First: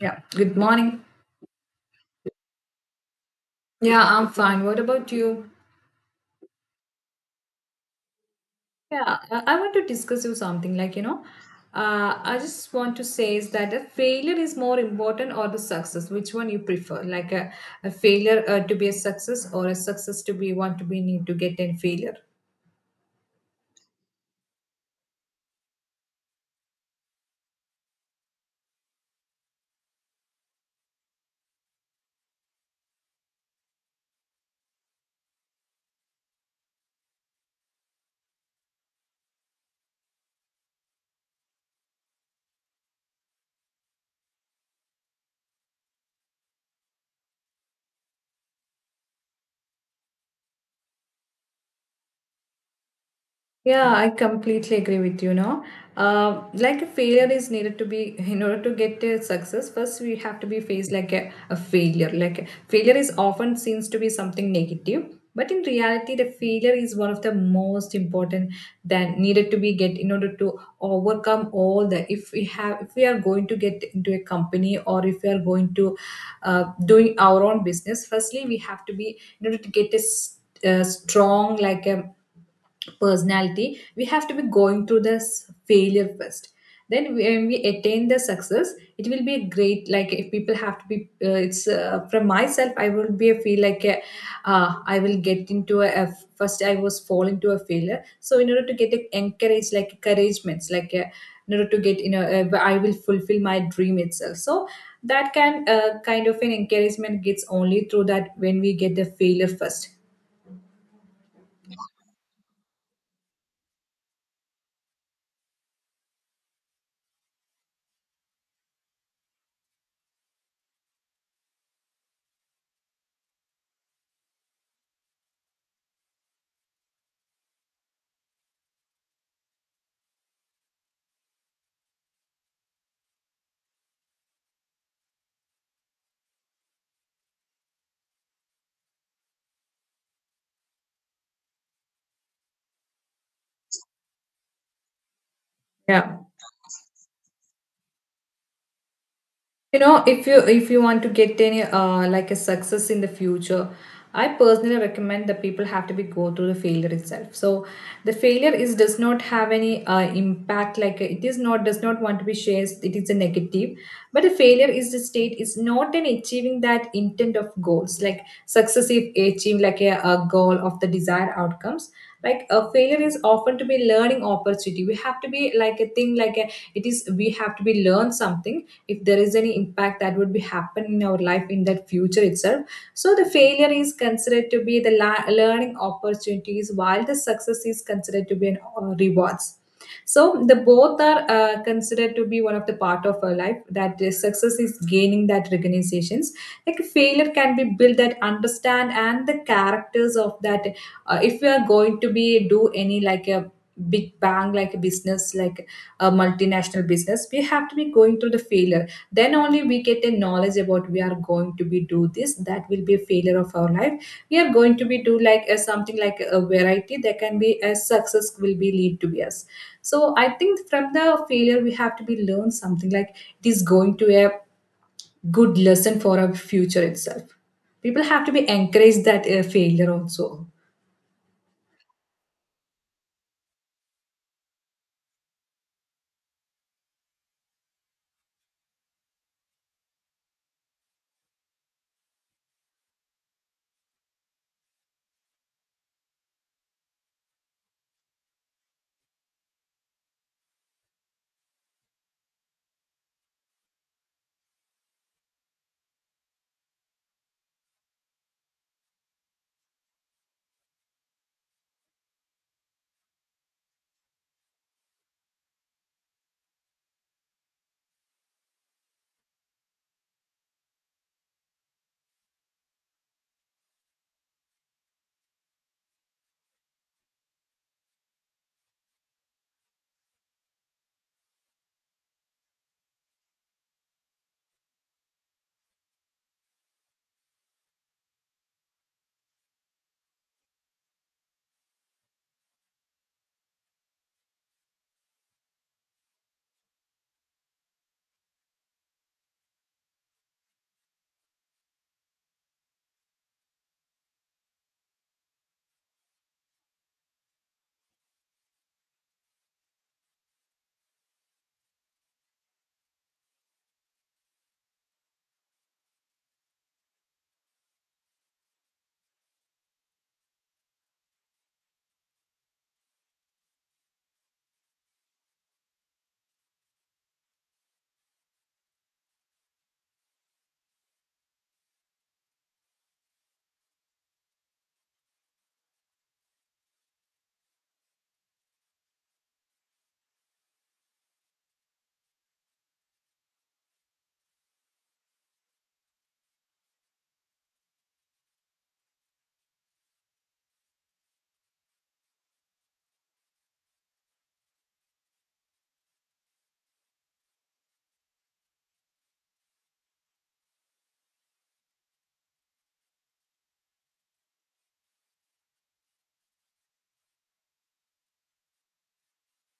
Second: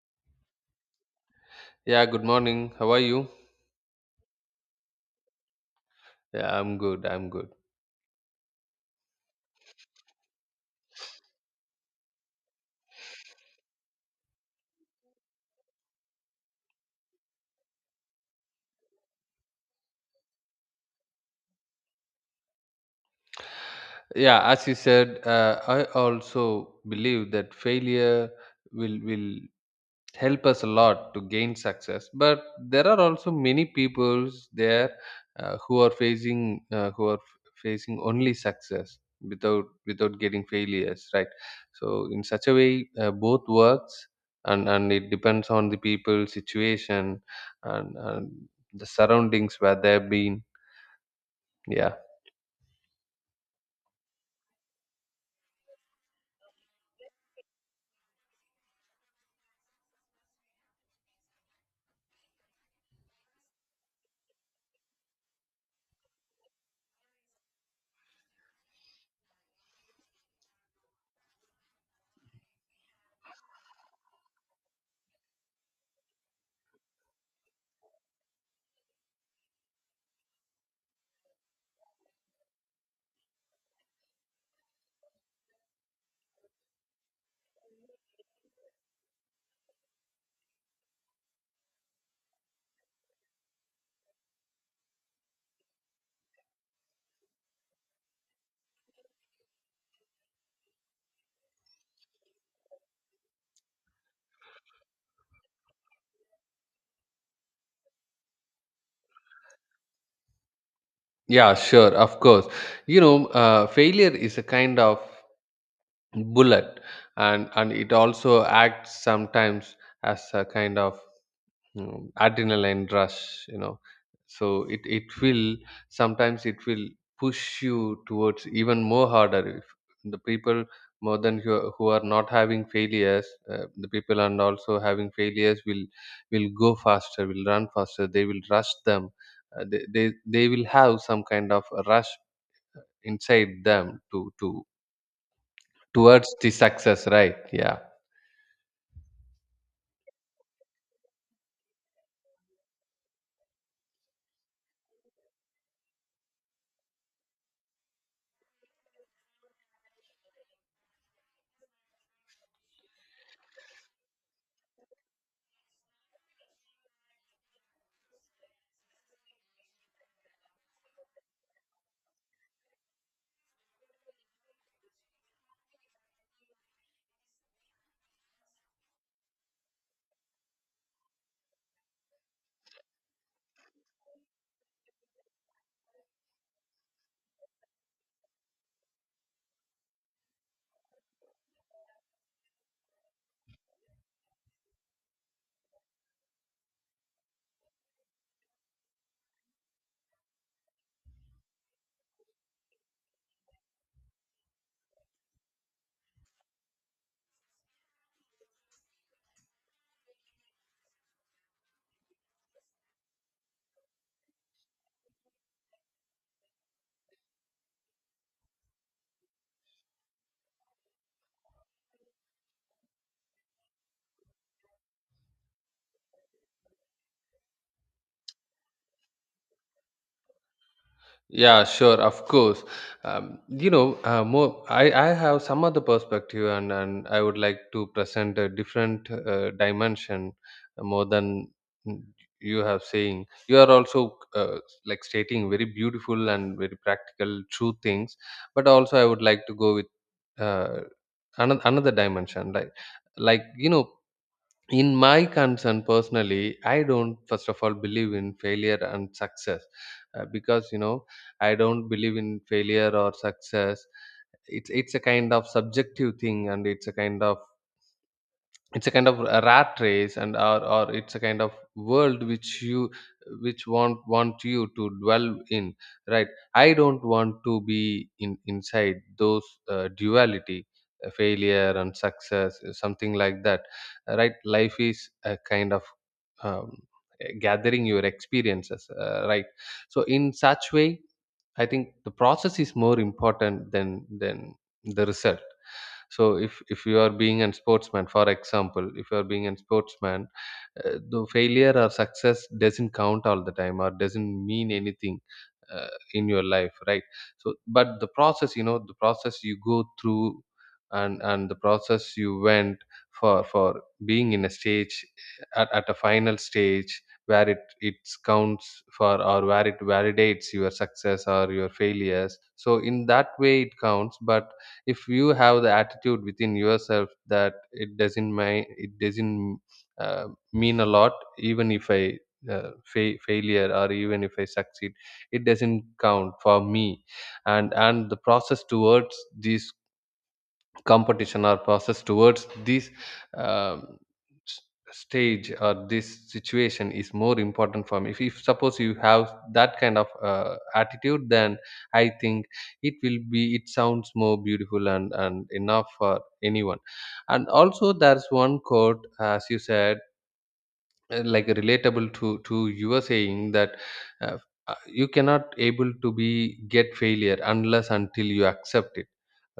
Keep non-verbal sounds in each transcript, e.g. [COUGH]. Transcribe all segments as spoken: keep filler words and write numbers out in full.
Yeah, good morning. Yeah, good morning. How are you? Yeah, I'm fine. What about you? Yeah, I'm good. I'm good. Yeah, I I want to discuss you something like, you know, uh, I just want to say is that a failure is more important or the success, which one you prefer? Like a, a failure uh, to be a success or a success to be one to be need to get a failure? Yeah, as you said, uh, I also believe that failure will will help us a lot to gain success. But there are also many people there uh, who are facing uh, who are facing only success without without getting failures, right? So in such a way, uh, both works, and and it depends on the people, situation, and, and the surroundings where they've been. Yeah. Yeah, I completely agree with you now. Uh, like a failure is needed to be in order to get a success. First, we have to be faced like a, a failure. Like a- failure is often seems to be something negative, but in reality, the failure is one of the most important that needed to be get in order to overcome all the. If we have, if we are going to get into a company or if we are going to uh, doing our own business, firstly we have to be in order to get a s- uh, strong like a personality we have to be going through this failure first, then when we attain the success it will be a great like if people have to be uh, it's uh, from myself I will be a feel like a, uh, I will get into a, a- first I was fall into a failure, so in order to get a encourage like encouragements like a, in order to get you know uh, I will fulfill my dream itself, so that can uh, kind of an encouragement gets only through that when we get the failure first. Yeah, sure, of course. You know, uh, failure is a kind of bullet, and and it also acts sometimes as a kind of mm, adrenaline rush. You know, so it it will sometimes it will push you towards even more harder. If the people more than who, who are not having failures, uh, the people and also having failures will will go faster, will run faster. They will rush them. Uh, they, they they will have some kind of rush inside them to to Yeah, towards the success, right? Yeah. you know, if you if you want to get any uh, like a success in the future, I personally recommend that people have to be go through the failure itself, so the failure is does not have any uh, impact like it is not does not want to be shared, it is a negative, but the failure is the state is not an achieving that intent of goals like successive achieve like a, a goal of the desired outcomes like a failure is often to be learning opportunity, we have to be like a thing like a, it is we have to be learn something if there is any impact that would be happen in our life in that future itself. So the failure is considered to be the la- learning opportunities, while the success is considered to be an uh, rewards. So the both are uh, considered to be one of the part of our life, that is success is gaining that recognitions like failure can be built that understand and the characters of that. Uh, if we are going to be do any like a big bang like a business like a multinational business, we have to be going through the failure, then only we get a knowledge about we are going to be do this, that will be a failure of our life. We are going to be do like a, something like a variety that can be a success will be lead to be us. So I think from the failure we have to be learn something like it is going to a good lesson for our future itself. People have to be encouraged that uh, failure also Yeah, sure, of course. Um, you know uh, more i i have some other perspective, and and I would like to present a different uh, dimension more than you have saying. You are also uh, like stating very beautiful and very practical true things, but also I would like to go with uh, another another dimension. like like you know, in my concern, personally I don't first of all believe in failure and success. Uh, because, you know, I don't believe in failure or success. It's it's a kind of subjective thing, and it's a kind of, it's a kind of a rat race, and or, or it's a kind of world which you, which want want you to dwell in, right? I don't want to be in inside those uh, duality, uh, failure and success, uh, something like that. Uh, right, life is a kind of um, gathering your experiences, uh, right? So in such way, I think the process is more important than than the result. So if if you are being a sportsman, for example, if you are being a sportsman, uh, though failure or success doesn't count all the time, or doesn't mean anything uh, in your life, right? So but the process, you know, the process you go through, and and the process you went for for being in a stage, at, at a final stage where it it counts for, or where it validates your success or your failures. So in that way it counts. But if you have the attitude within yourself that it doesn't mind, it doesn't uh, mean a lot, even if I uh, fa- failure, or even if I succeed, it doesn't count for me, and and the process towards this competition, or process towards this um, s- stage, or this situation is more important for me. if, if suppose you have that kind of uh, attitude, then I think it will be, it sounds more beautiful, and and enough for anyone. And also there's one quote, as you said, uh, like relatable to to you are saying that uh, uh, you cannot able to be get failure unless until you accept it,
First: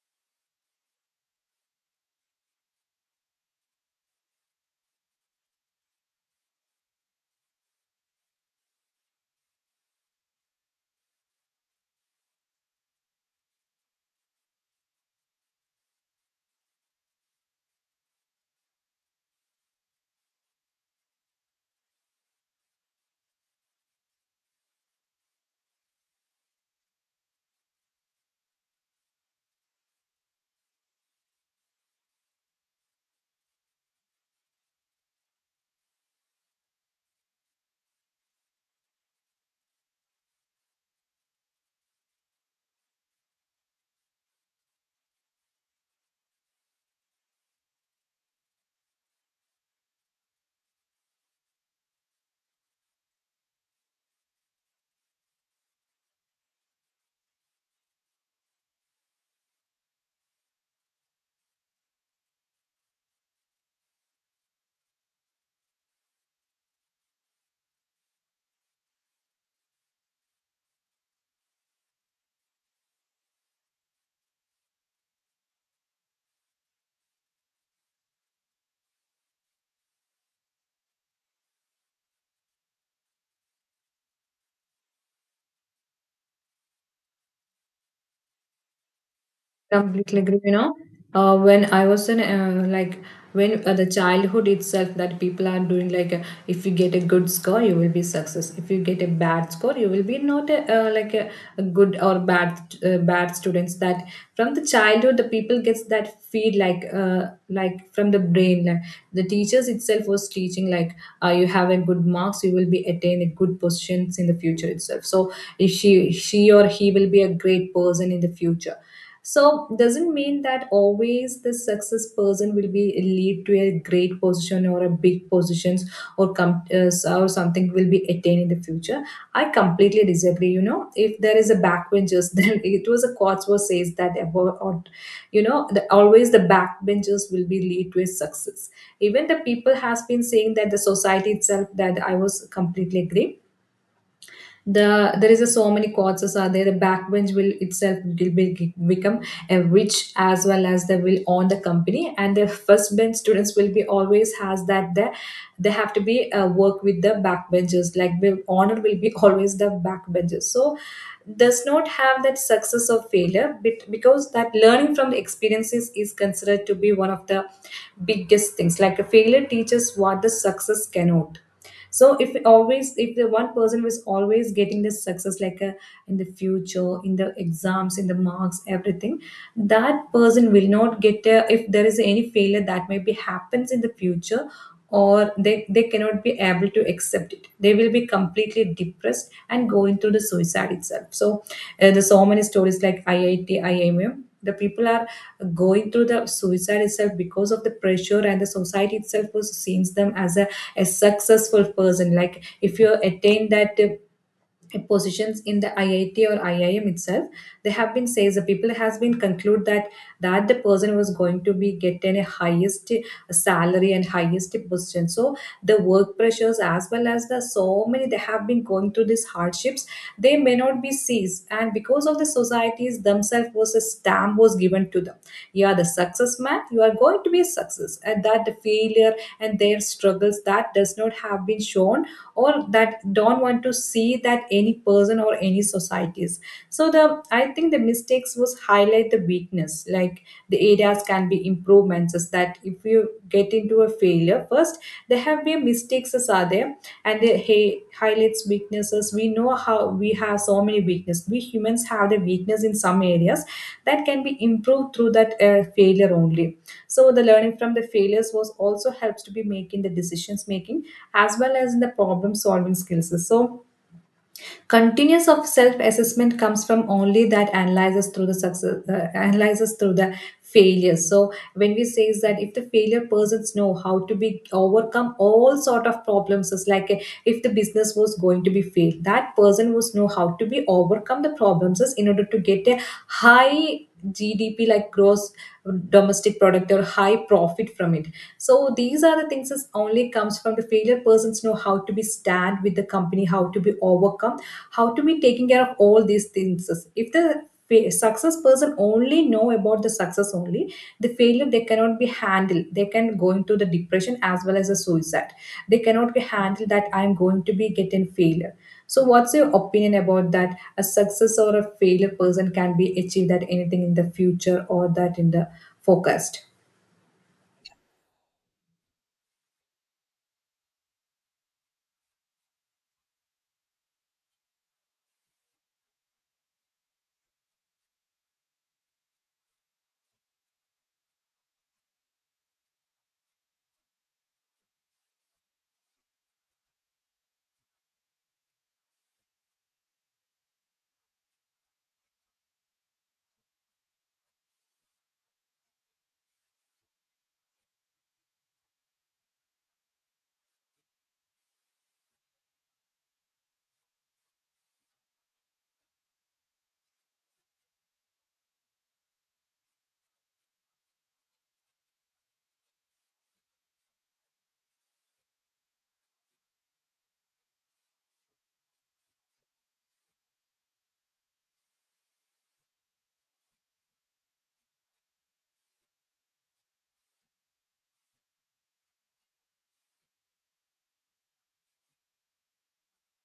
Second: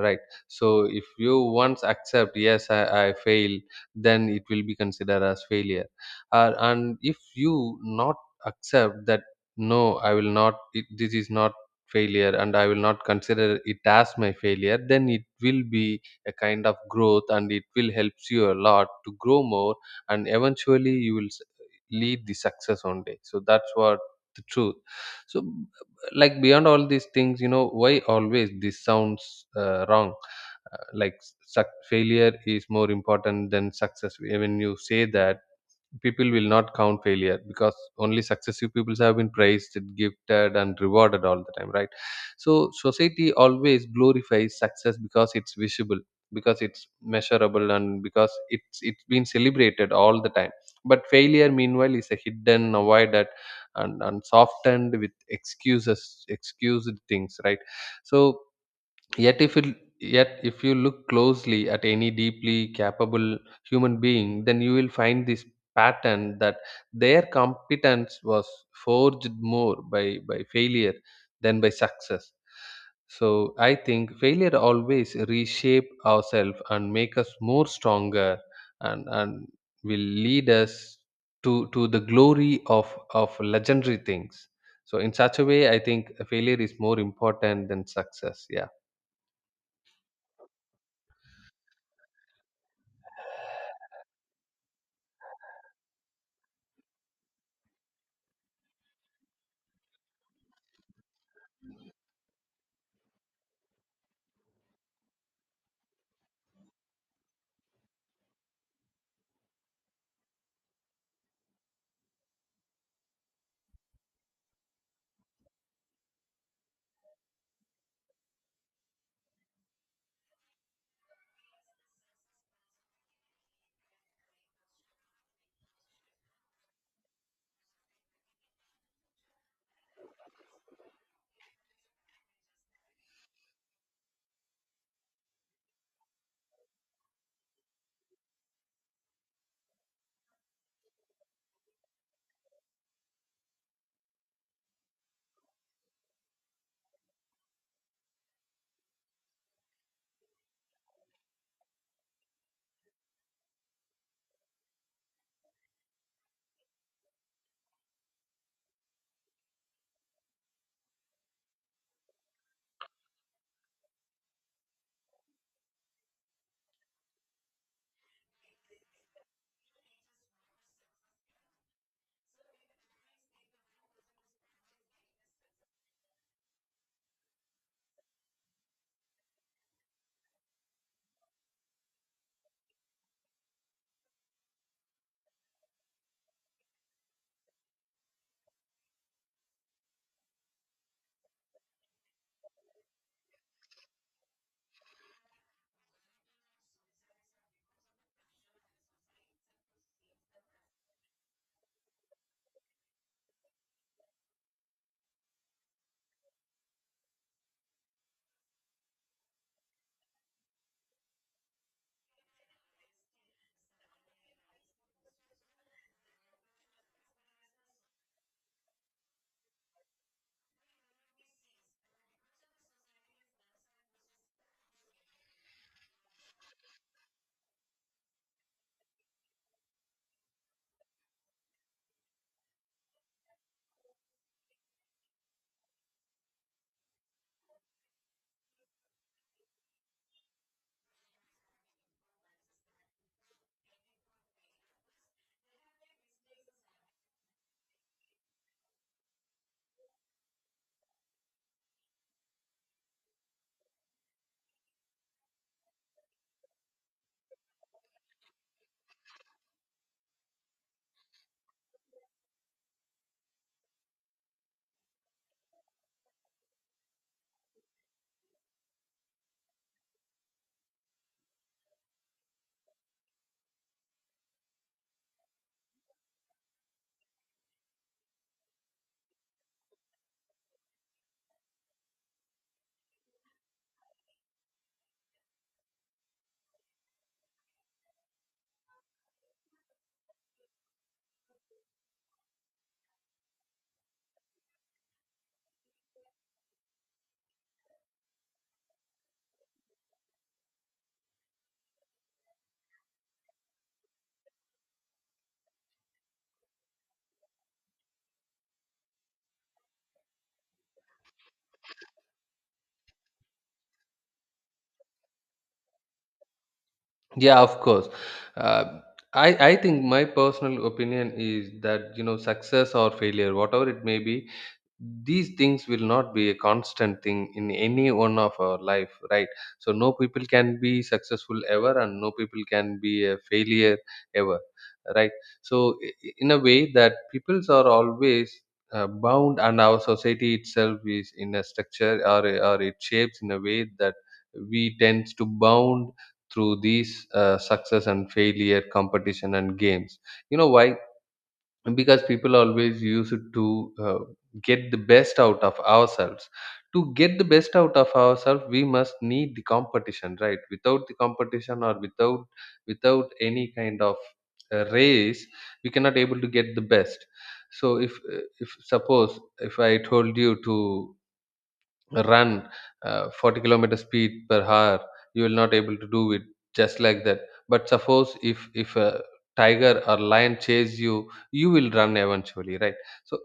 right? So if you once accept, yes, i, I fail, then it will be considered as failure. Uh, and if you not accept that, no, I will not, it, this is not failure, and I will not consider it as my failure, then it will be a kind of growth, and it will helps you a lot to grow more, and eventually you will lead the success one day. So that's what the truth. So like beyond all these things, you know, why always this sounds uh, wrong, uh, like, suc failure is more important than success. When you say that, people will not count failure, because only successive people have been praised, gifted, and rewarded all the time, right? So society always glorifies success because it's visible, because it's measurable, and because it's it's been celebrated all the time. But failure, meanwhile, is a hidden, avoided, and, and softened with excuses, excused things, right? So yet, if it, yet if you look closely at any deeply capable human being, then you will find this pattern, that their competence was forged more by, by failure than by success. So I think failure always reshape ourselves and make us more stronger, and, and will lead us to, to the glory of, of legendary things. So in such a way, I think failure is more important than success. Yeah. completely agree, you know. Uh, when I was in uh, like when uh, the childhood itself that people are doing like, uh, if you get a good score you will be success, if you get a bad score you will be not a, uh, like a, a good or bad uh, bad students that from the childhood the people gets that feed like, uh, like from the brain like the teachers itself was teaching like, uh, you have a good marks you will be attain a good positions in the future itself. So if she she or he will be a great person in the future, so doesn't mean that always the success person will be lead to a great position or a big positions or com- uh, or something will be attained in the future. I completely disagree, you know, if there is a backbenchers [LAUGHS] then it was a Cotsworth says that about, or, you know, the, always the backbenchers will be lead to a success, even the people has been saying that the society itself, that I was completely agree. The there is a so many causes are there, the backbench will itself will be, become a rich as well as they will own the company, and the first bench students will be always has that the they have to be uh, work with the backbenchers, like the honor will be [LAUGHS] always the backbenchers, so does not have that success or failure, but because that learning from the experiences is considered to be one of the biggest things, like a failure teaches what the success cannot. So if always if the one person was always getting this success like a, in the future, in the exams in the marks everything, that person will not get a, if there is any failure that maybe happens in the future, or they, they cannot be able to accept it, they will be completely depressed and go into the suicide itself. So uh, there's so many stories like I I T I M M, the people are going through the suicide itself because of the pressure, and the society itself was sees them as a a successful person. Like if you attain that uh, positions in the I I T or I I M itself, they have been says, the people has been conclude that that the person was going to be getting a highest uh, salary and highest position. So the work pressures as well as the so many they have been going through these hardships, they may not be seized. And because of the societies themselves was a stamp was given to them. You are the success man, you are going to be a success. And that the failure and their struggles that does not have been shown, or that don't want to see that any person or any societies. So the I think the mistakes was highlight the weakness, like the areas can be improvements is that if you get into a failure first, there have been mistakes as are there, and they hey, highlights weaknesses, we know how we have so many weaknesses, we humans have the weakness in some areas that can be improved through that uh, failure only. So the learning from the failures was also helps to be making the decisions making as well as in the problem solving skills. So, continuous of self assessment comes from only that analyzes through the success, uh, analyzes through the failures. So when we say is that if the failure persons know how to be overcome all sort of problems is like eh, if the business was going to be failed, that person was know how to be overcome the problems is in order to get a high G D P, like gross domestic product, or high profit from it. So these are the things that only comes from the failure persons know how to be stand with the company, how to be overcome, how to be taking care of all these things. If the fa- success person only know about the success only, the failure they cannot be handled, they can go into the depression as well as a suicide, they cannot be handled that I'm going to be getting failure. So what's your opinion about that a success or a failure person can be achieved that anything in the future or that in the forecast? Yeah, of course. Uh, i i think my personal opinion is that, you know, success or failure, whatever it may be, these things will not be a constant thing in any one of our life, right? So no people can be successful ever, and no people can be a failure ever, right? So i- i- in a way that peoples are always uh, bound, and our society itself is in a structure, or, or it shapes in a way that we tends to bound through these uh, success and failure competition and games. You know why? Because people always use it to uh, get the best out of ourselves. To get the best out of ourselves, we must need the competition, right? Without the competition, or without without any kind of uh, race, we cannot able to get the best. So if uh, if suppose if I told you to run uh, forty kilometers speed per hour, you will not able to do it just like that. But suppose if if a tiger or lion chase you, you will run eventually, right? So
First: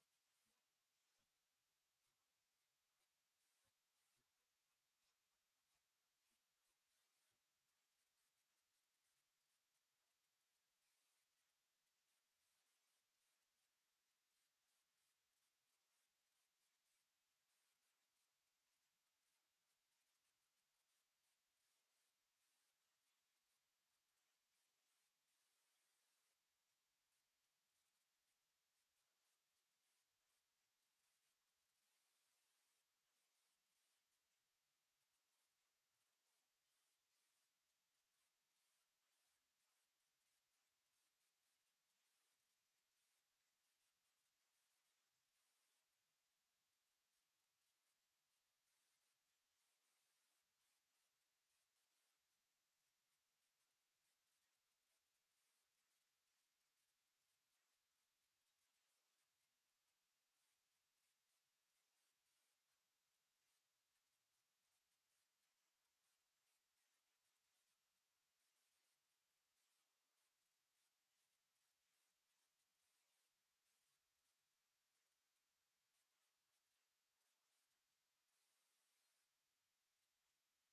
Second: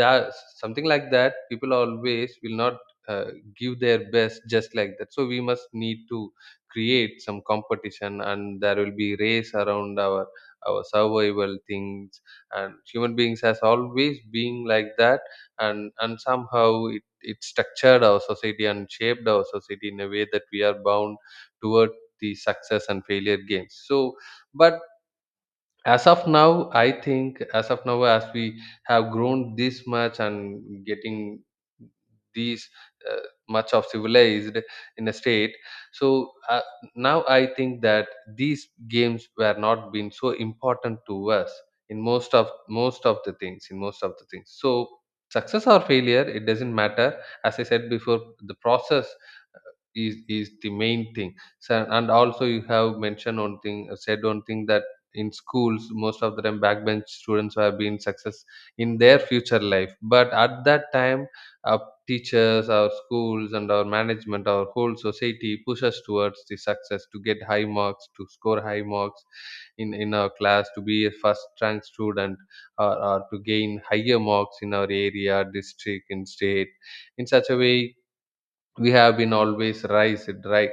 that something like that, people always will not uh, give their best just like that. So we must need to create some competition, and there will be race around our our survival things. And human beings has always been like that. And and somehow it structured our society and shaped our society in a way that we are bound toward the success and failure games. So but as of now, I think, as of now, as we have grown this much and getting these uh, much of civilized in a state. So uh, now I think that these games were not been so important to us in most of, most of the things, in most of the things. So success or failure, it doesn't matter. As I said before, the process uh, is is the main thing. So, and also you have mentioned one thing, said one thing, that in schools most of the time backbench students have been success in their future life. But at that time, our teachers, our schools, and our management, our whole society push us towards the success, to get high marks, to score high marks in in our class, to be a first rank student, or, or to gain higher marks in our area, district, in state. In such a way, we have been always raised, right?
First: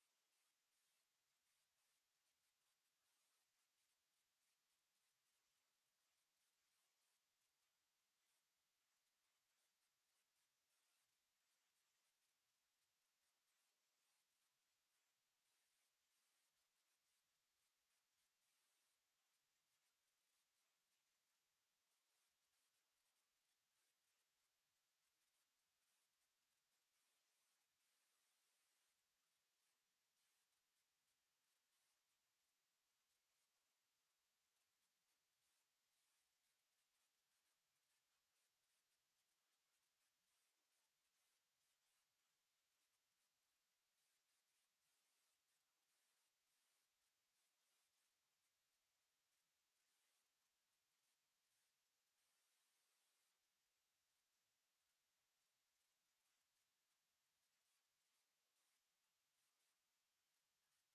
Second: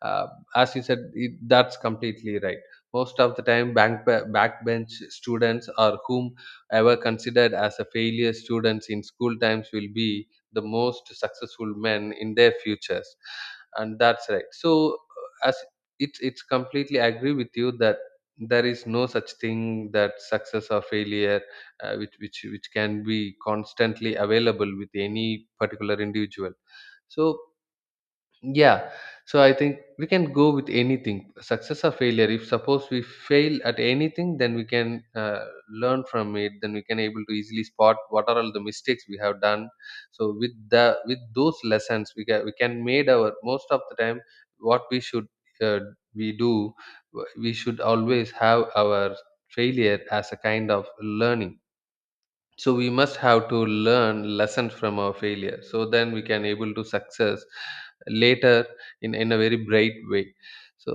uh, as you said it, that's completely right. Most of the time, bank backbench students, or whom ever considered as a failure students in school times, will be the most successful men in their futures. And that's right. So uh, as, it's it's completely agree with you that there is no such thing that success or failure uh, which which which can be constantly available with any particular individual. So yeah, so I think we can go with anything, success or failure. If suppose we fail at anything, then we can uh, learn from it. Then we can able to easily spot what are all the mistakes we have done. So with the, with those lessons, we can, we can made our most of the time what we should uh, we do, we should always have our failure as a kind of learning. So we must have to learn lessons from our failure, so then we can able to success later, in in a very bright way. So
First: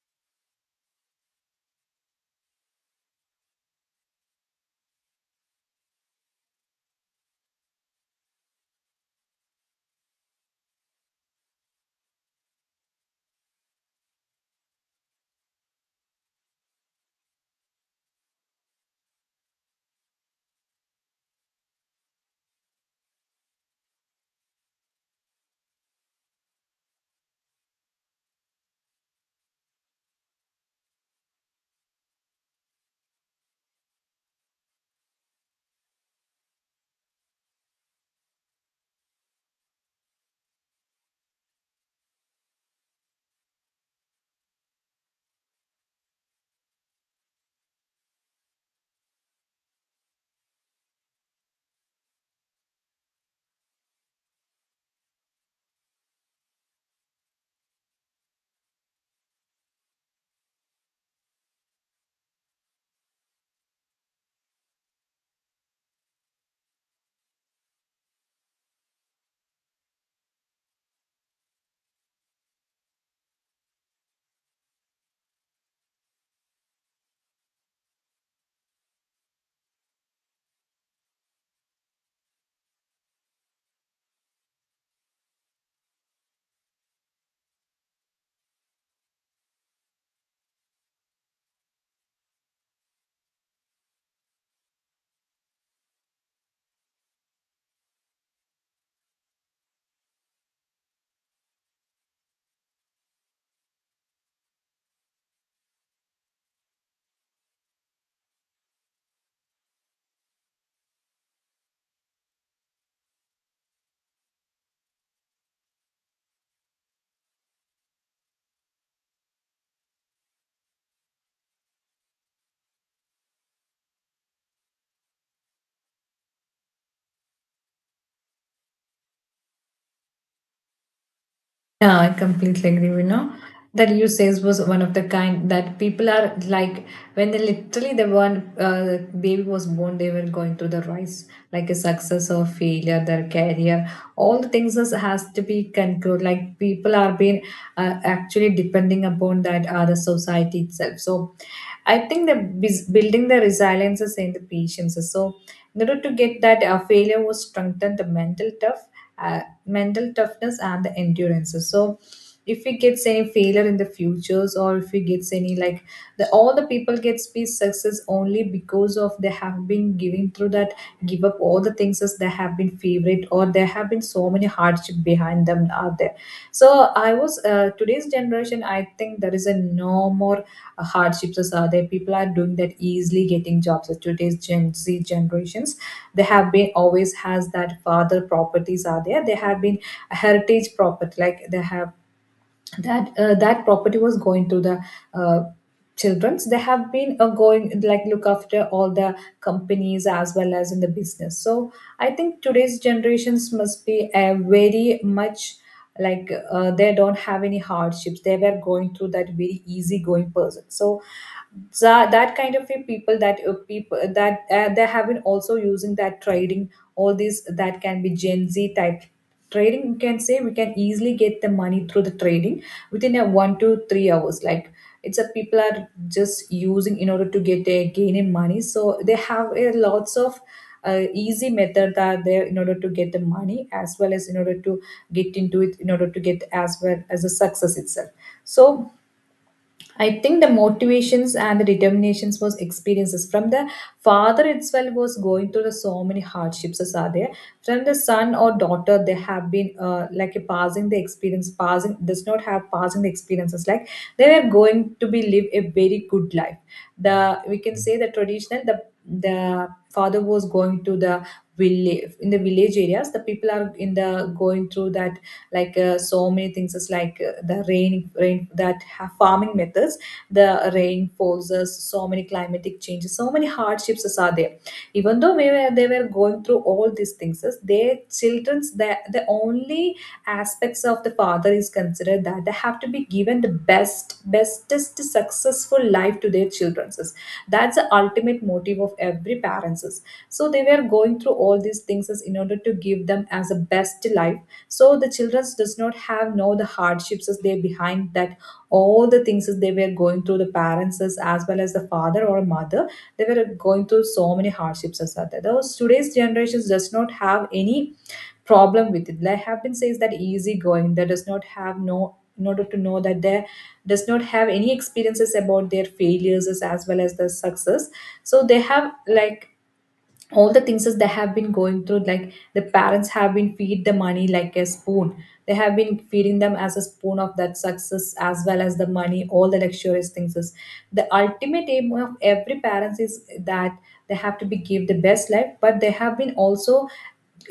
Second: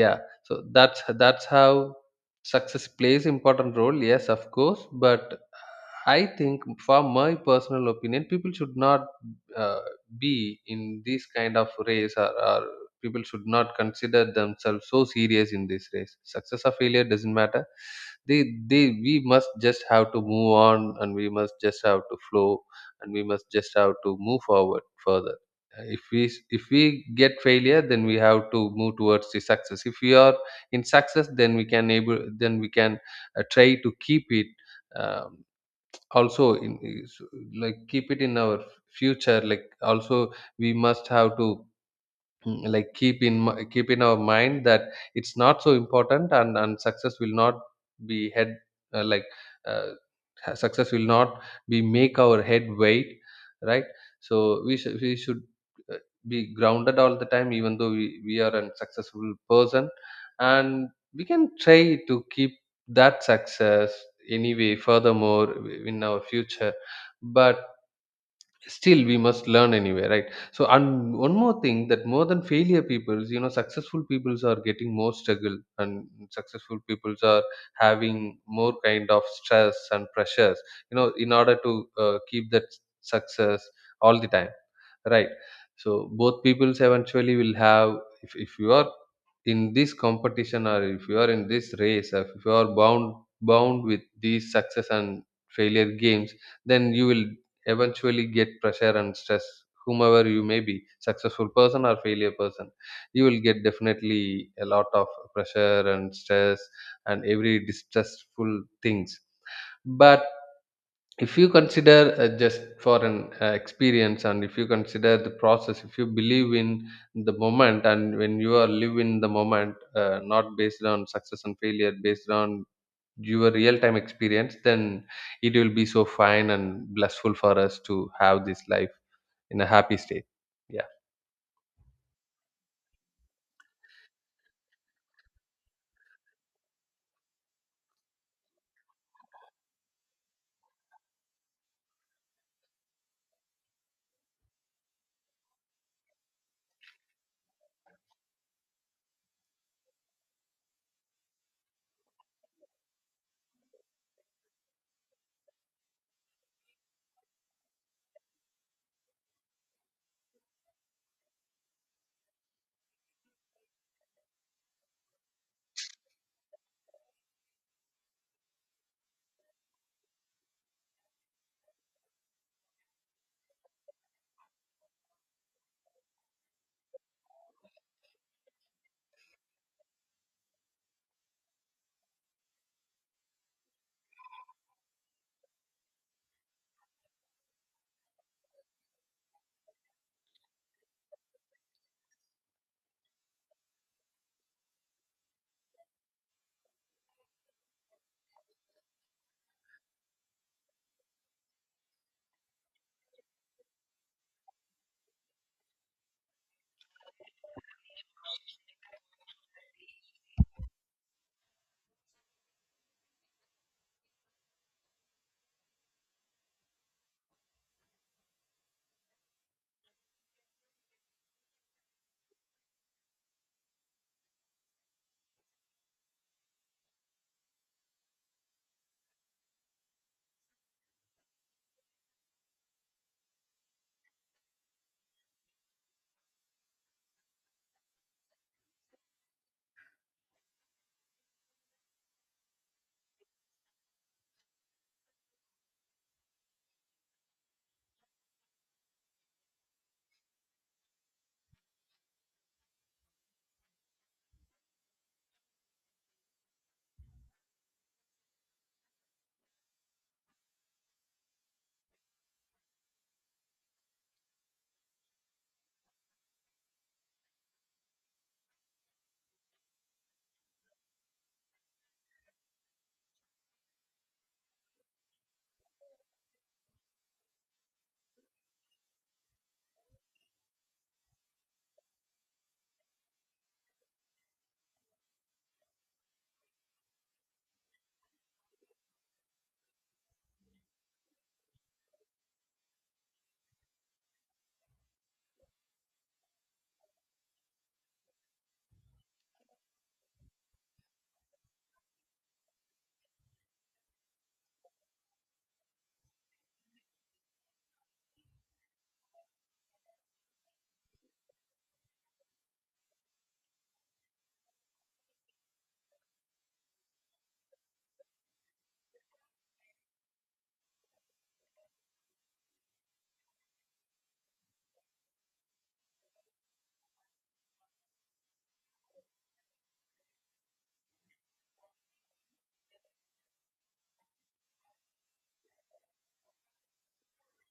yeah. So that's that's how success plays important role, yes, of course. But I think for my personal opinion, people should not uh, be in this kind of race, or, or people should not consider themselves so serious in this race. Success or failure doesn't matter. They they, we must just have to move on, and we must just have to flow, and we must just have to move forward further. Uh, if we s- if we get failure, then we have to move towards the success. If we are in success, then we can able, then we can uh, try to keep it um, also in is- like, keep it in our future, like, also we must have to Mm, like keep in mi- keep in our mind that it's not so important, and and success will not be head, uh, like, uh, ha- success will not be make our head weight, right? So we should, we should uh, be grounded all the time, even though we, we are a successful person, and we can try to keep that success anyway furthermore in our future. But still we must learn anyway, right? So and one more thing, that more than failure peoples, you know, successful peoples are getting more struggle, and successful peoples are having more kind of stress and pressures, you know, in order to uh, keep that success all the time, right? So both peoples eventually will have, if, if you are in this competition, or if you are in this race, or if you are bound bound with these success and failure games, then you will eventually get pressure and stress. Whomever you may be, successful person or failure person, you will get definitely a lot of pressure and stress and every distressful things. But if you consider uh, just for an uh, experience, and if you consider the process, if you believe in the moment, and when you are live in the moment, uh, not based on success and failure, based on your real time experience, then it will be so fine and blissful for us to have this life in a happy state. Yeah. Yeah, I completely agree. You know that you says was one of the kind that people are like when they literally the one uh, baby was born, they were going through the rise like a success or failure, their career, all the things is, has to be concluded. Like people are being uh, actually depending upon that other society itself. So I think the bus- building the resilience is in the patience. So in order to get that uh, failure was strengthen the mental tough uh, mental toughness and the endurance. So if he gets any failure in the futures, or if he gets any like the all the people gets be success only because of they have been giving through that, give up all the things as they have been favorite, or there have been so many hardship behind them are there. So I was, uh, today's generation I think there is a no more uh, hardships as are there. People are doing that easily, getting jobs with today's Gen Z generations. They have been always has that father properties are there. They have been a heritage property, like they have that uh, that property was going to the uh, children's. They have been uh, going, like, look after all the companies as well as in the business. So I think today's generations must be uh, very much, like, uh, they don't have any hardships. They were going through that very easy going person. So that, that kind of a people, that uh, people that uh, they have been also using that trading, all these that can be Gen Z type trading, you can say, we can easily get the money through the trading within a one to three hours, like, it's a people are just using in order to get a gain in money. So they have a lots of uh, easy method that there in order to get the money, as well as in order to get into it, in order to get as well as a success itself. So I think the motivations and the determinations was experiences from the father itself was going through the so many hardships as are there from the son or daughter. They have been uh, like a passing the experience, passing does not have, passing the experiences, like they were going to be live a very good life. The we can say the traditional the the father was going to the village. In the village areas the people are in the going through that, like, uh, so many things is, like, uh, the rain rain that have farming methods. The rain forces, so many climatic changes, so many hardships is are there. Even though we were, they were going through all these things is their children's, the, the only aspects of the father is considered that they have to be given the best bestest successful life to their children's is. That's the ultimate motive of every parents is. So they were going through all these things is in order to give them as a best life. So the children does not have know the hardships as they behind that, all the things as they were going through the parents as, as well as the father or mother, they were going through so many hardships as that. Those today's generations does not have any problem with it. Like have been says that easy going, that does not have no in order to know that they does not have any experiences about their failures as as well as the success. So they have, like, all the things that they have been going through, like the parents have been feed the money like a spoon, they have been feeding them as a spoon of that success as well as the money, all the luxurious things is the ultimate aim of every parents is that they have to be give the best life, but they have been also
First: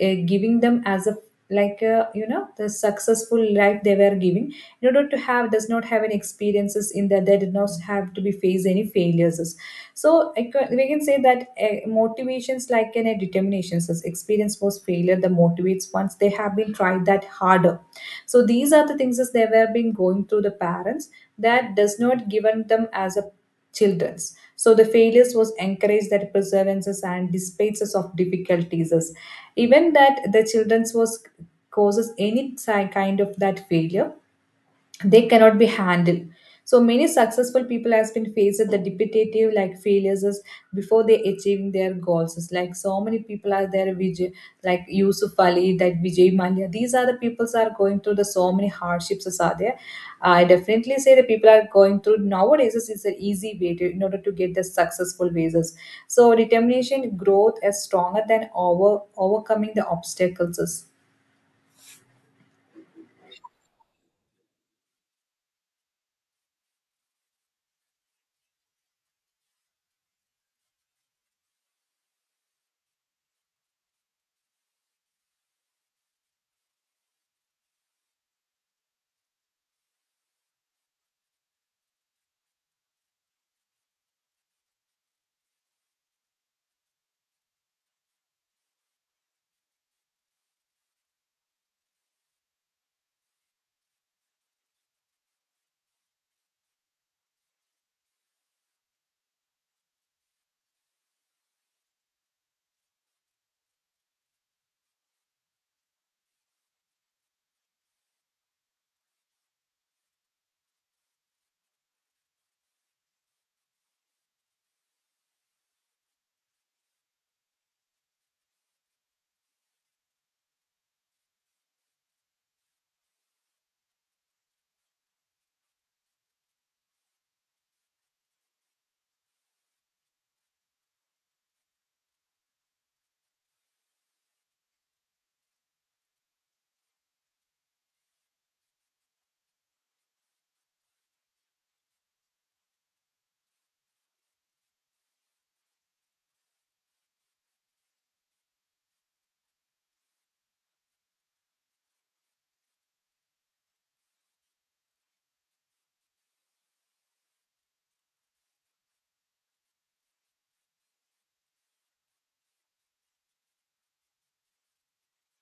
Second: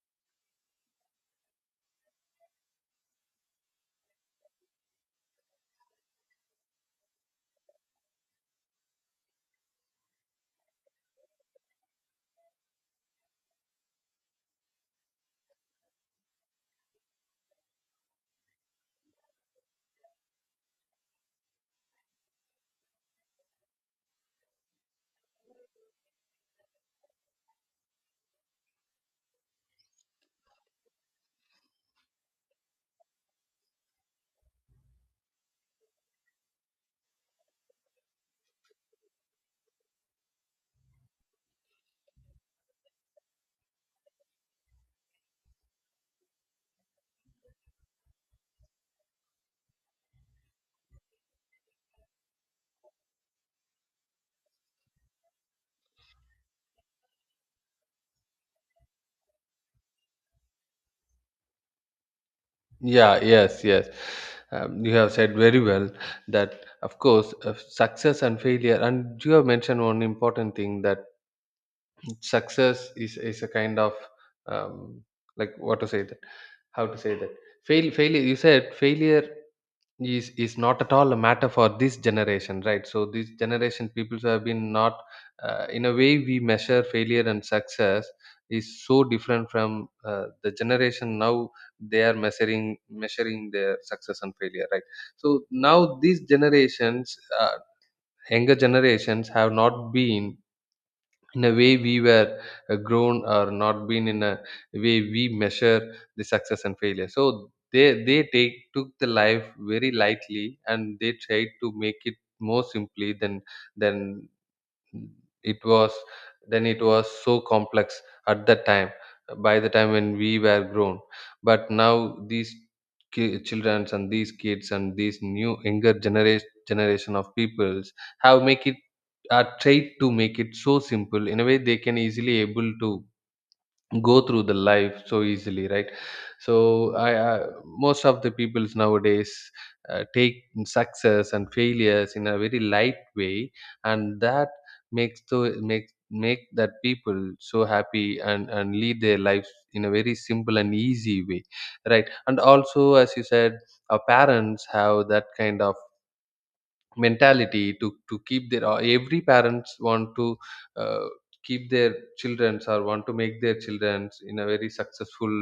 uh, giving them as a, like a, you know the successful life they were giving, in order to have does not have any experiences in that they did not have to be face any failures. So I ca- we can say that uh, motivations like in a determinations as experience was failure that motivates once they have been tried that harder. So these are the things as they were been going through the parents that does not given them as a children's. So the failures was encouraged that perseverances and despaces of difficulties is even that the children's was causes any si- kind of that failure, they cannot be handled. So many successful people has been faced with the repetitive like failures is before they achieving their goals. It's like so many people are there. Vijay, like Yusuf Ali, that Vijay Malia, these are the peoples are going through the so many hardships is are there. I definitely say the people are going through nowadays is is an easy way to, in order to get the successful basis. So determination growth is stronger than over overcoming the obstacles. Yeah, yes, yes. Um, you have said very well that of course, uh, success and failure, and you have mentioned one important thing, that success is is a kind of um, like what to say that, how to say that, fail failure you said failure is is not at all a matter for this generation, right? So this generation people have been not, uh, in a way we measure failure and success is so different from uh, the generation now they are measuring measuring their success and failure, right? So now these generations, uh, younger generations have not been in a way we were uh, grown, or not been in a way we measure the success and failure. So they they take took the life very lightly, and they tried to make it more simply than than it was, then it was so complex at that time, by the time when we were grown. But now these ki- children and these kids and these new younger generation generation of peoples have make it are tried to make it so simple, in a way they can easily able to go through the life so easily, right? So i, I most of the peoples nowadays uh, take success and failures in a very light way, and that makes to make make that people so happy, and and lead their lives in a very simple and easy way, right? And also as you said, our parents have that kind of mentality to to keep their, uh, every parents want to uh, keep their childrens, or want to make their childrens in a very successful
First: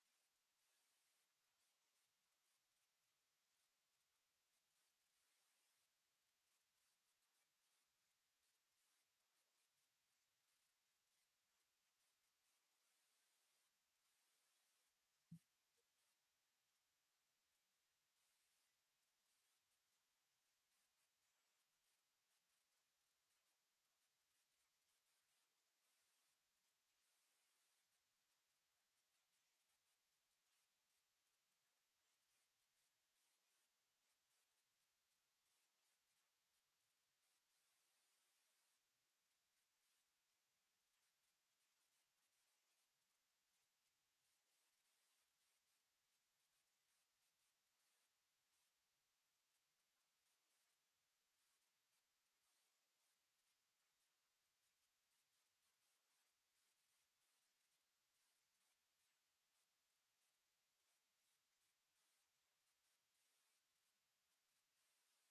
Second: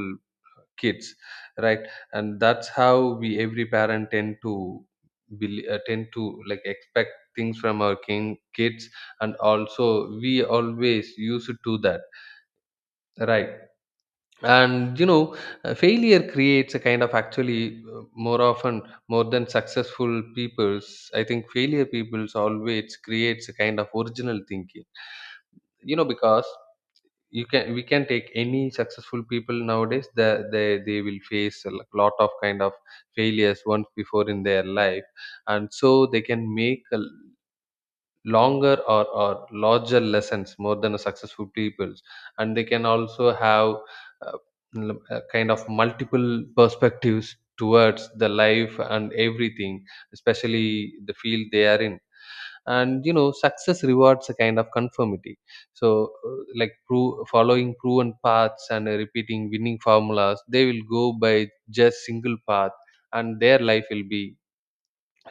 kids, right? And that's how we every parent tend to bel- uh, tend to like expect things from our king kids, and also we always used to do that, right? And you know, uh, failure creates a kind of, actually, uh, more often, more than successful people's, I think failure people's always creates a kind of original thinking, you know, because you can we can take any successful people nowadays, they they, they will face a lo- lot of kind of failures once before in their life, and so they can make a longer or, or larger lessons more than a successful people's. And they can also have uh, l- uh, kind of multiple perspectives towards the life and everything, especially the field they are in. And you know, success rewards a kind of conformity. So uh, like pro- following proven paths and uh, repeating winning formulas, they will go by just single path, and their life will be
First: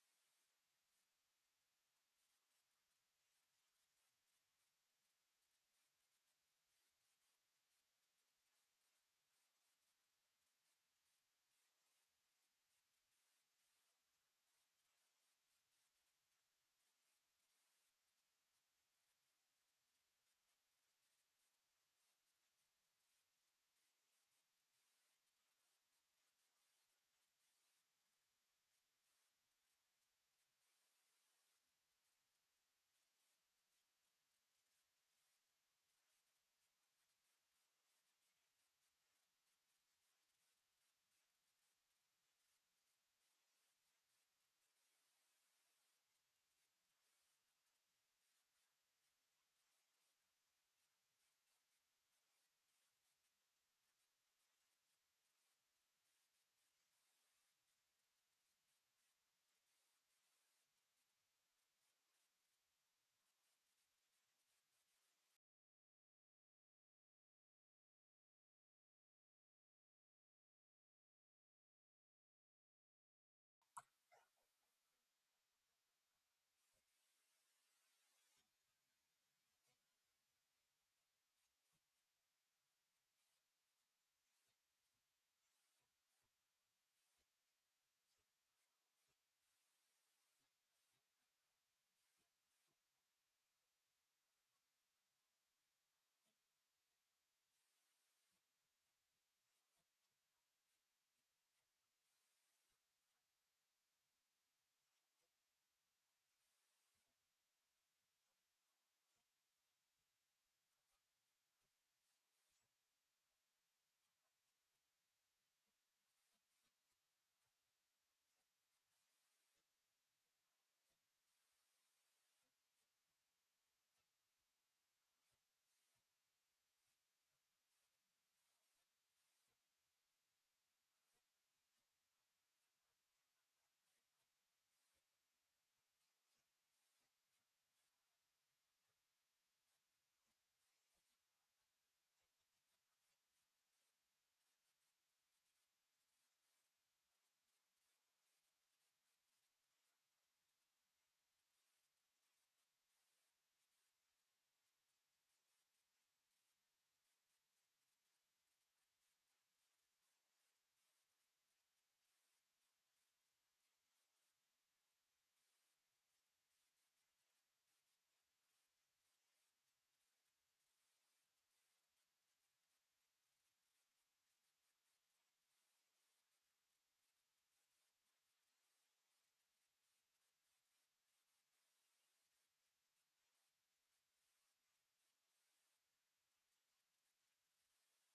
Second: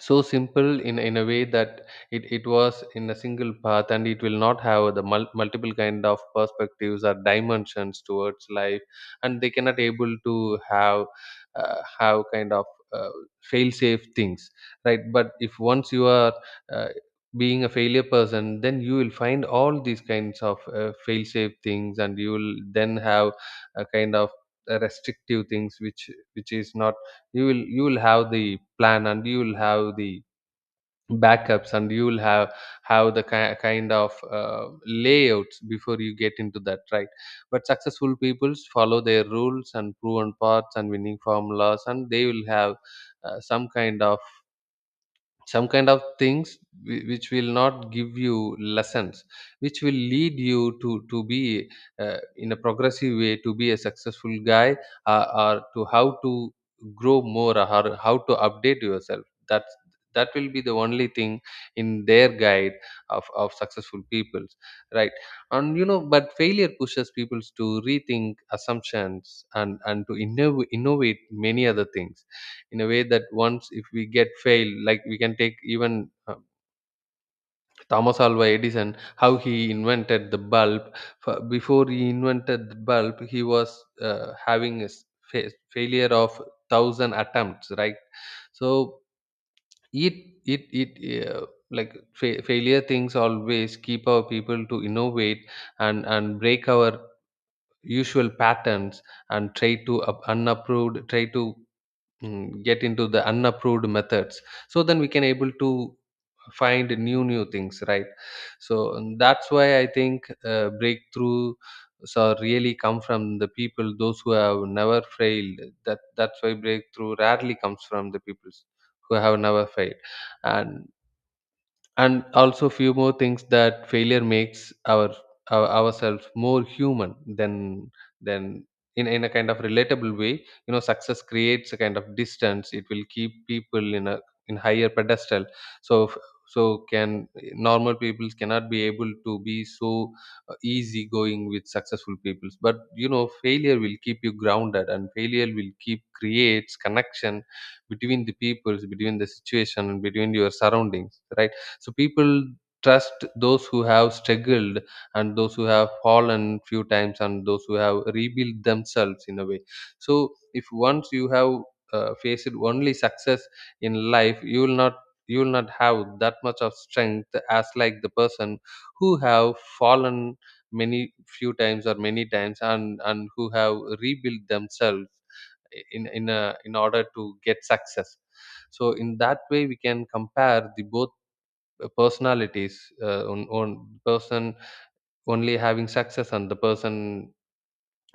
so simple in in a way that it, it was in a single path, and it will not have the mul- multiple kind of perspectives or dimensions towards life. And they cannot able to have uh, have kind of uh, fail safe things, right? But if once you are uh, being a failure person, then you will find all these kinds of uh, fail safe things, and you will then have a kind of uh, restrictive things, which which is not, you will you will have the plan, and you will have the backups, and you will have have the ki- kind of uh, layouts before you get into that, right? But successful peoples follow their rules and proven paths and winning formulas, and they will have uh, some kind of some kind of things whi- which will not give you lessons, which will lead you to to be uh, in a progressive way to be a successful guy, uh, or to how to grow more, or how how to update yourself. That's that will be the only thing in their guide of, of successful peoples, right? And you know, but failure pushes people to rethink assumptions and and to innov- innovate many other things, in a way that once if we get fail, like we can take even, uh, Thomas Alva Edison, how he invented the bulb. F- before he invented the bulb, he was uh, having a s- fa- failure of one thousand attempts, right? So it it it uh, like fa- failure things always keep our people to innovate, and and break our usual patterns, and try to up- unapproved, try to mm, get into the unapproved methods. So then we can able to find new new things, right? So and that's why I think, uh, breakthrough so really come from the people those who have never failed. That that's why breakthrough rarely comes from the people who have never failed. and and also few more things, that failure makes our, our ourselves more human than than in, in a kind of relatable way. You know, success creates a kind of distance, it will keep people in a in higher pedestal. So f- so can normal people cannot be able to be so uh, easy going with successful peoples. But you know, failure will keep you grounded, and failure will keep creates connection between the peoples, between the situation, and between your surroundings, right? So people trust those who have struggled, and those who have fallen few times, and those who have rebuilt themselves in a way. So if once you have uh, faced only success in life, you will not you will not have that much of strength as like the person who have fallen many few times, or many times, and and who have rebuilt themselves in in a, in order to get success. So in that way we can compare the both personalities, uh, on, on person only having success, and the person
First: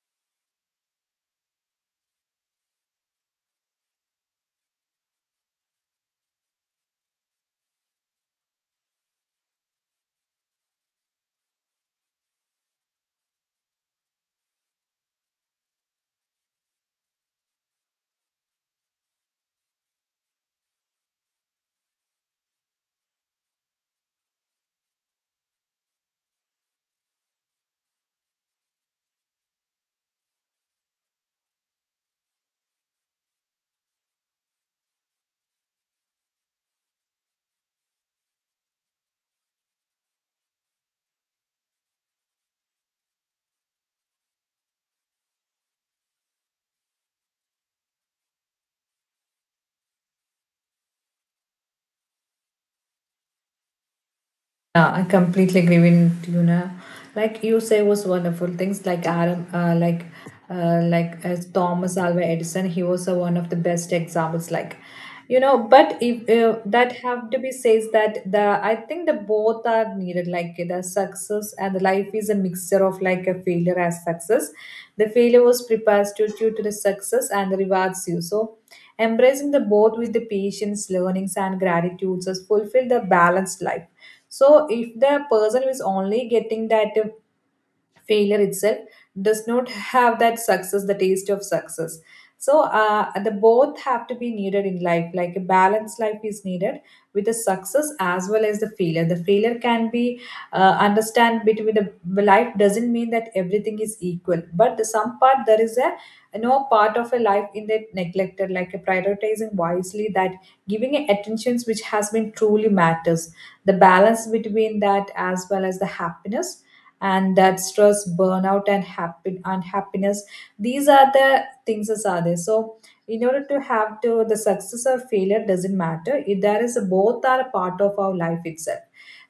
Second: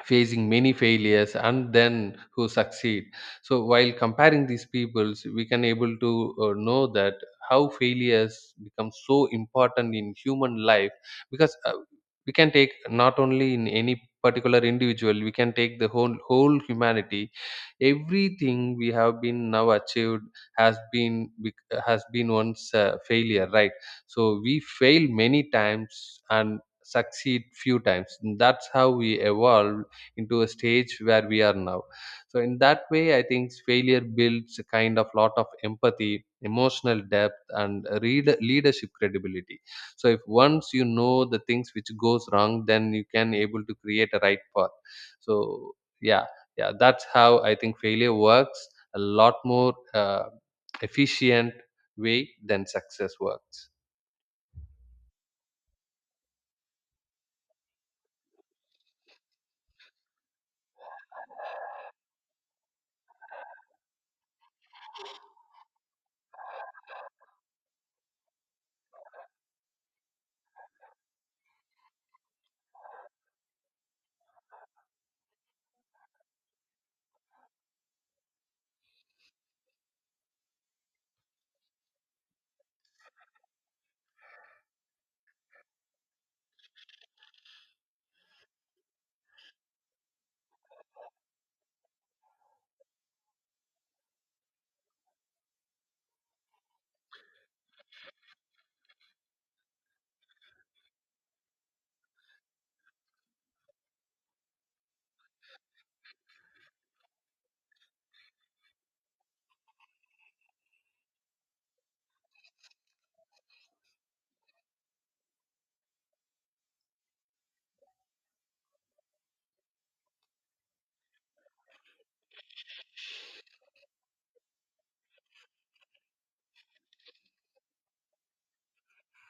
facing many failures, and then who succeed. So while comparing these peoples, we can able to uh, know that how failures become so important in human life. Because uh, we can take not only in any particular individual, we can take the whole whole humanity. Everything we have been now achieved has been bec- has been once a failure, right? So we fail many times and succeed few times, that's how we evolve into a stage where we are now. So in that way I think failure builds a kind of lot of empathy, emotional depth, and read, leadership credibility. So if once you know the things which goes wrong, then you can able to create a right path. So yeah. Yeah, that's how I think failure works a lot more uh, efficient way than success works. Yeah, I completely agree with you now. Like you say, was wonderful things like Adam, uh, like uh, like as Thomas Alva Edison, he was uh, one of the best examples. Like, you know, but if uh, that have to be says that the I think the both are needed. Like the success and the life is a mixture of like a failure as success. The failure was prepares you to you to the success and rewards you. So embracing the both with the patience, learnings, and gratitudes has fulfilled the balanced life. So if the person is only getting that failure itself, does not have that success, the taste of success. So uh, the both have to be needed in life, like a balanced life is needed with the success as well as the failure the failure can be uh, understand between the life doesn't mean that everything is equal, but the some part there is a no part of a life in that neglected, like a prioritizing wisely, that giving a attentions which has been truly matters, the balance between that as well as the happiness, and that stress, burnout, and happy unhappiness, these are the things that are there. So in order to have to the success or failure doesn't matter, if there is a, both are a part of our life itself.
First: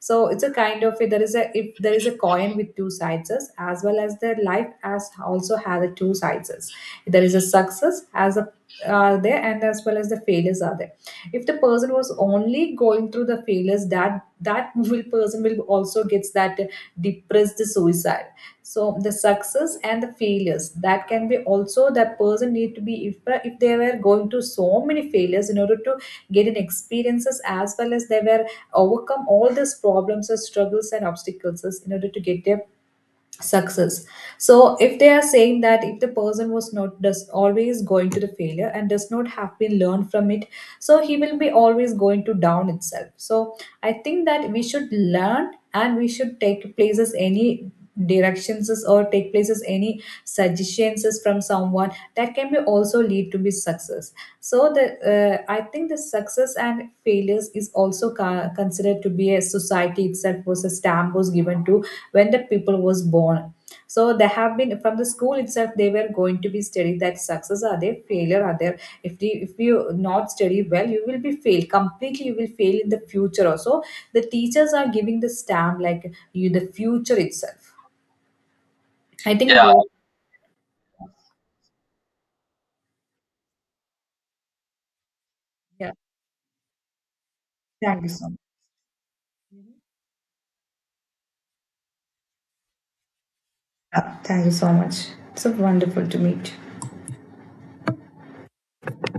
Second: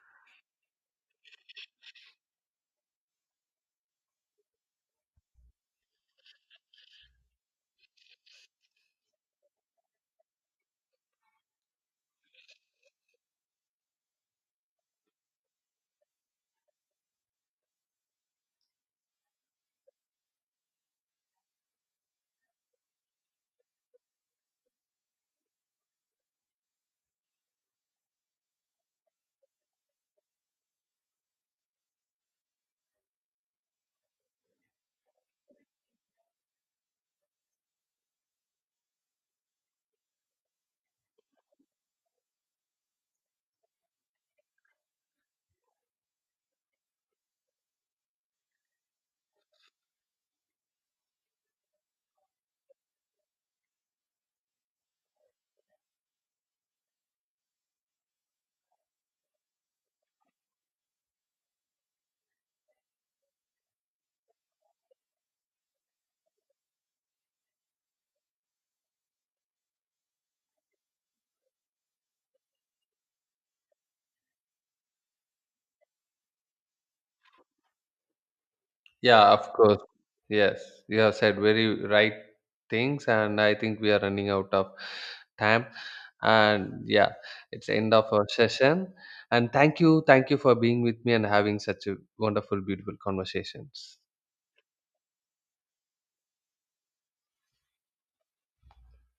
So it's a kind of, there is a, if there is a coin with two sides, as as well as the life as also has a two sides. There is a success as a are there, and as well as the failures are there. If the person was only going through the failures, that that will person will also gets that depressed suicide. So the success and the failures that can be also that person need to be, if, if they were going to so many failures in order to get in experiences, as well as they were overcome all these problems or struggles and obstacles in order to get their success. So if they are saying that if the person was not does always going to the failure and does not have been learned from it, so he will be always going to down itself. So I think that we should learn and we should take places any directions is- or take places any suggestions is from someone, that can be also lead to be success. So the uh, I think the success and failures is also ca- considered to be a society itself was a stamp was given to when the people was born. So they have been, from the school itself they were going to be studying that success are there, failure are there, if you if you not study well you will be fail completely, you will fail in the future also. The teachers are giving the stamp like you the future itself. Yeah, I think, of yeah, course. those. Yes, you have said very right things, and I think we are running out of time. Yeah, And yeah, it's the end thank of you our so much. session. And thank you, thank you for being with me, and having such a wonderful, beautiful conversations. Yeah, thank you so much. It's so wonderful to meet you.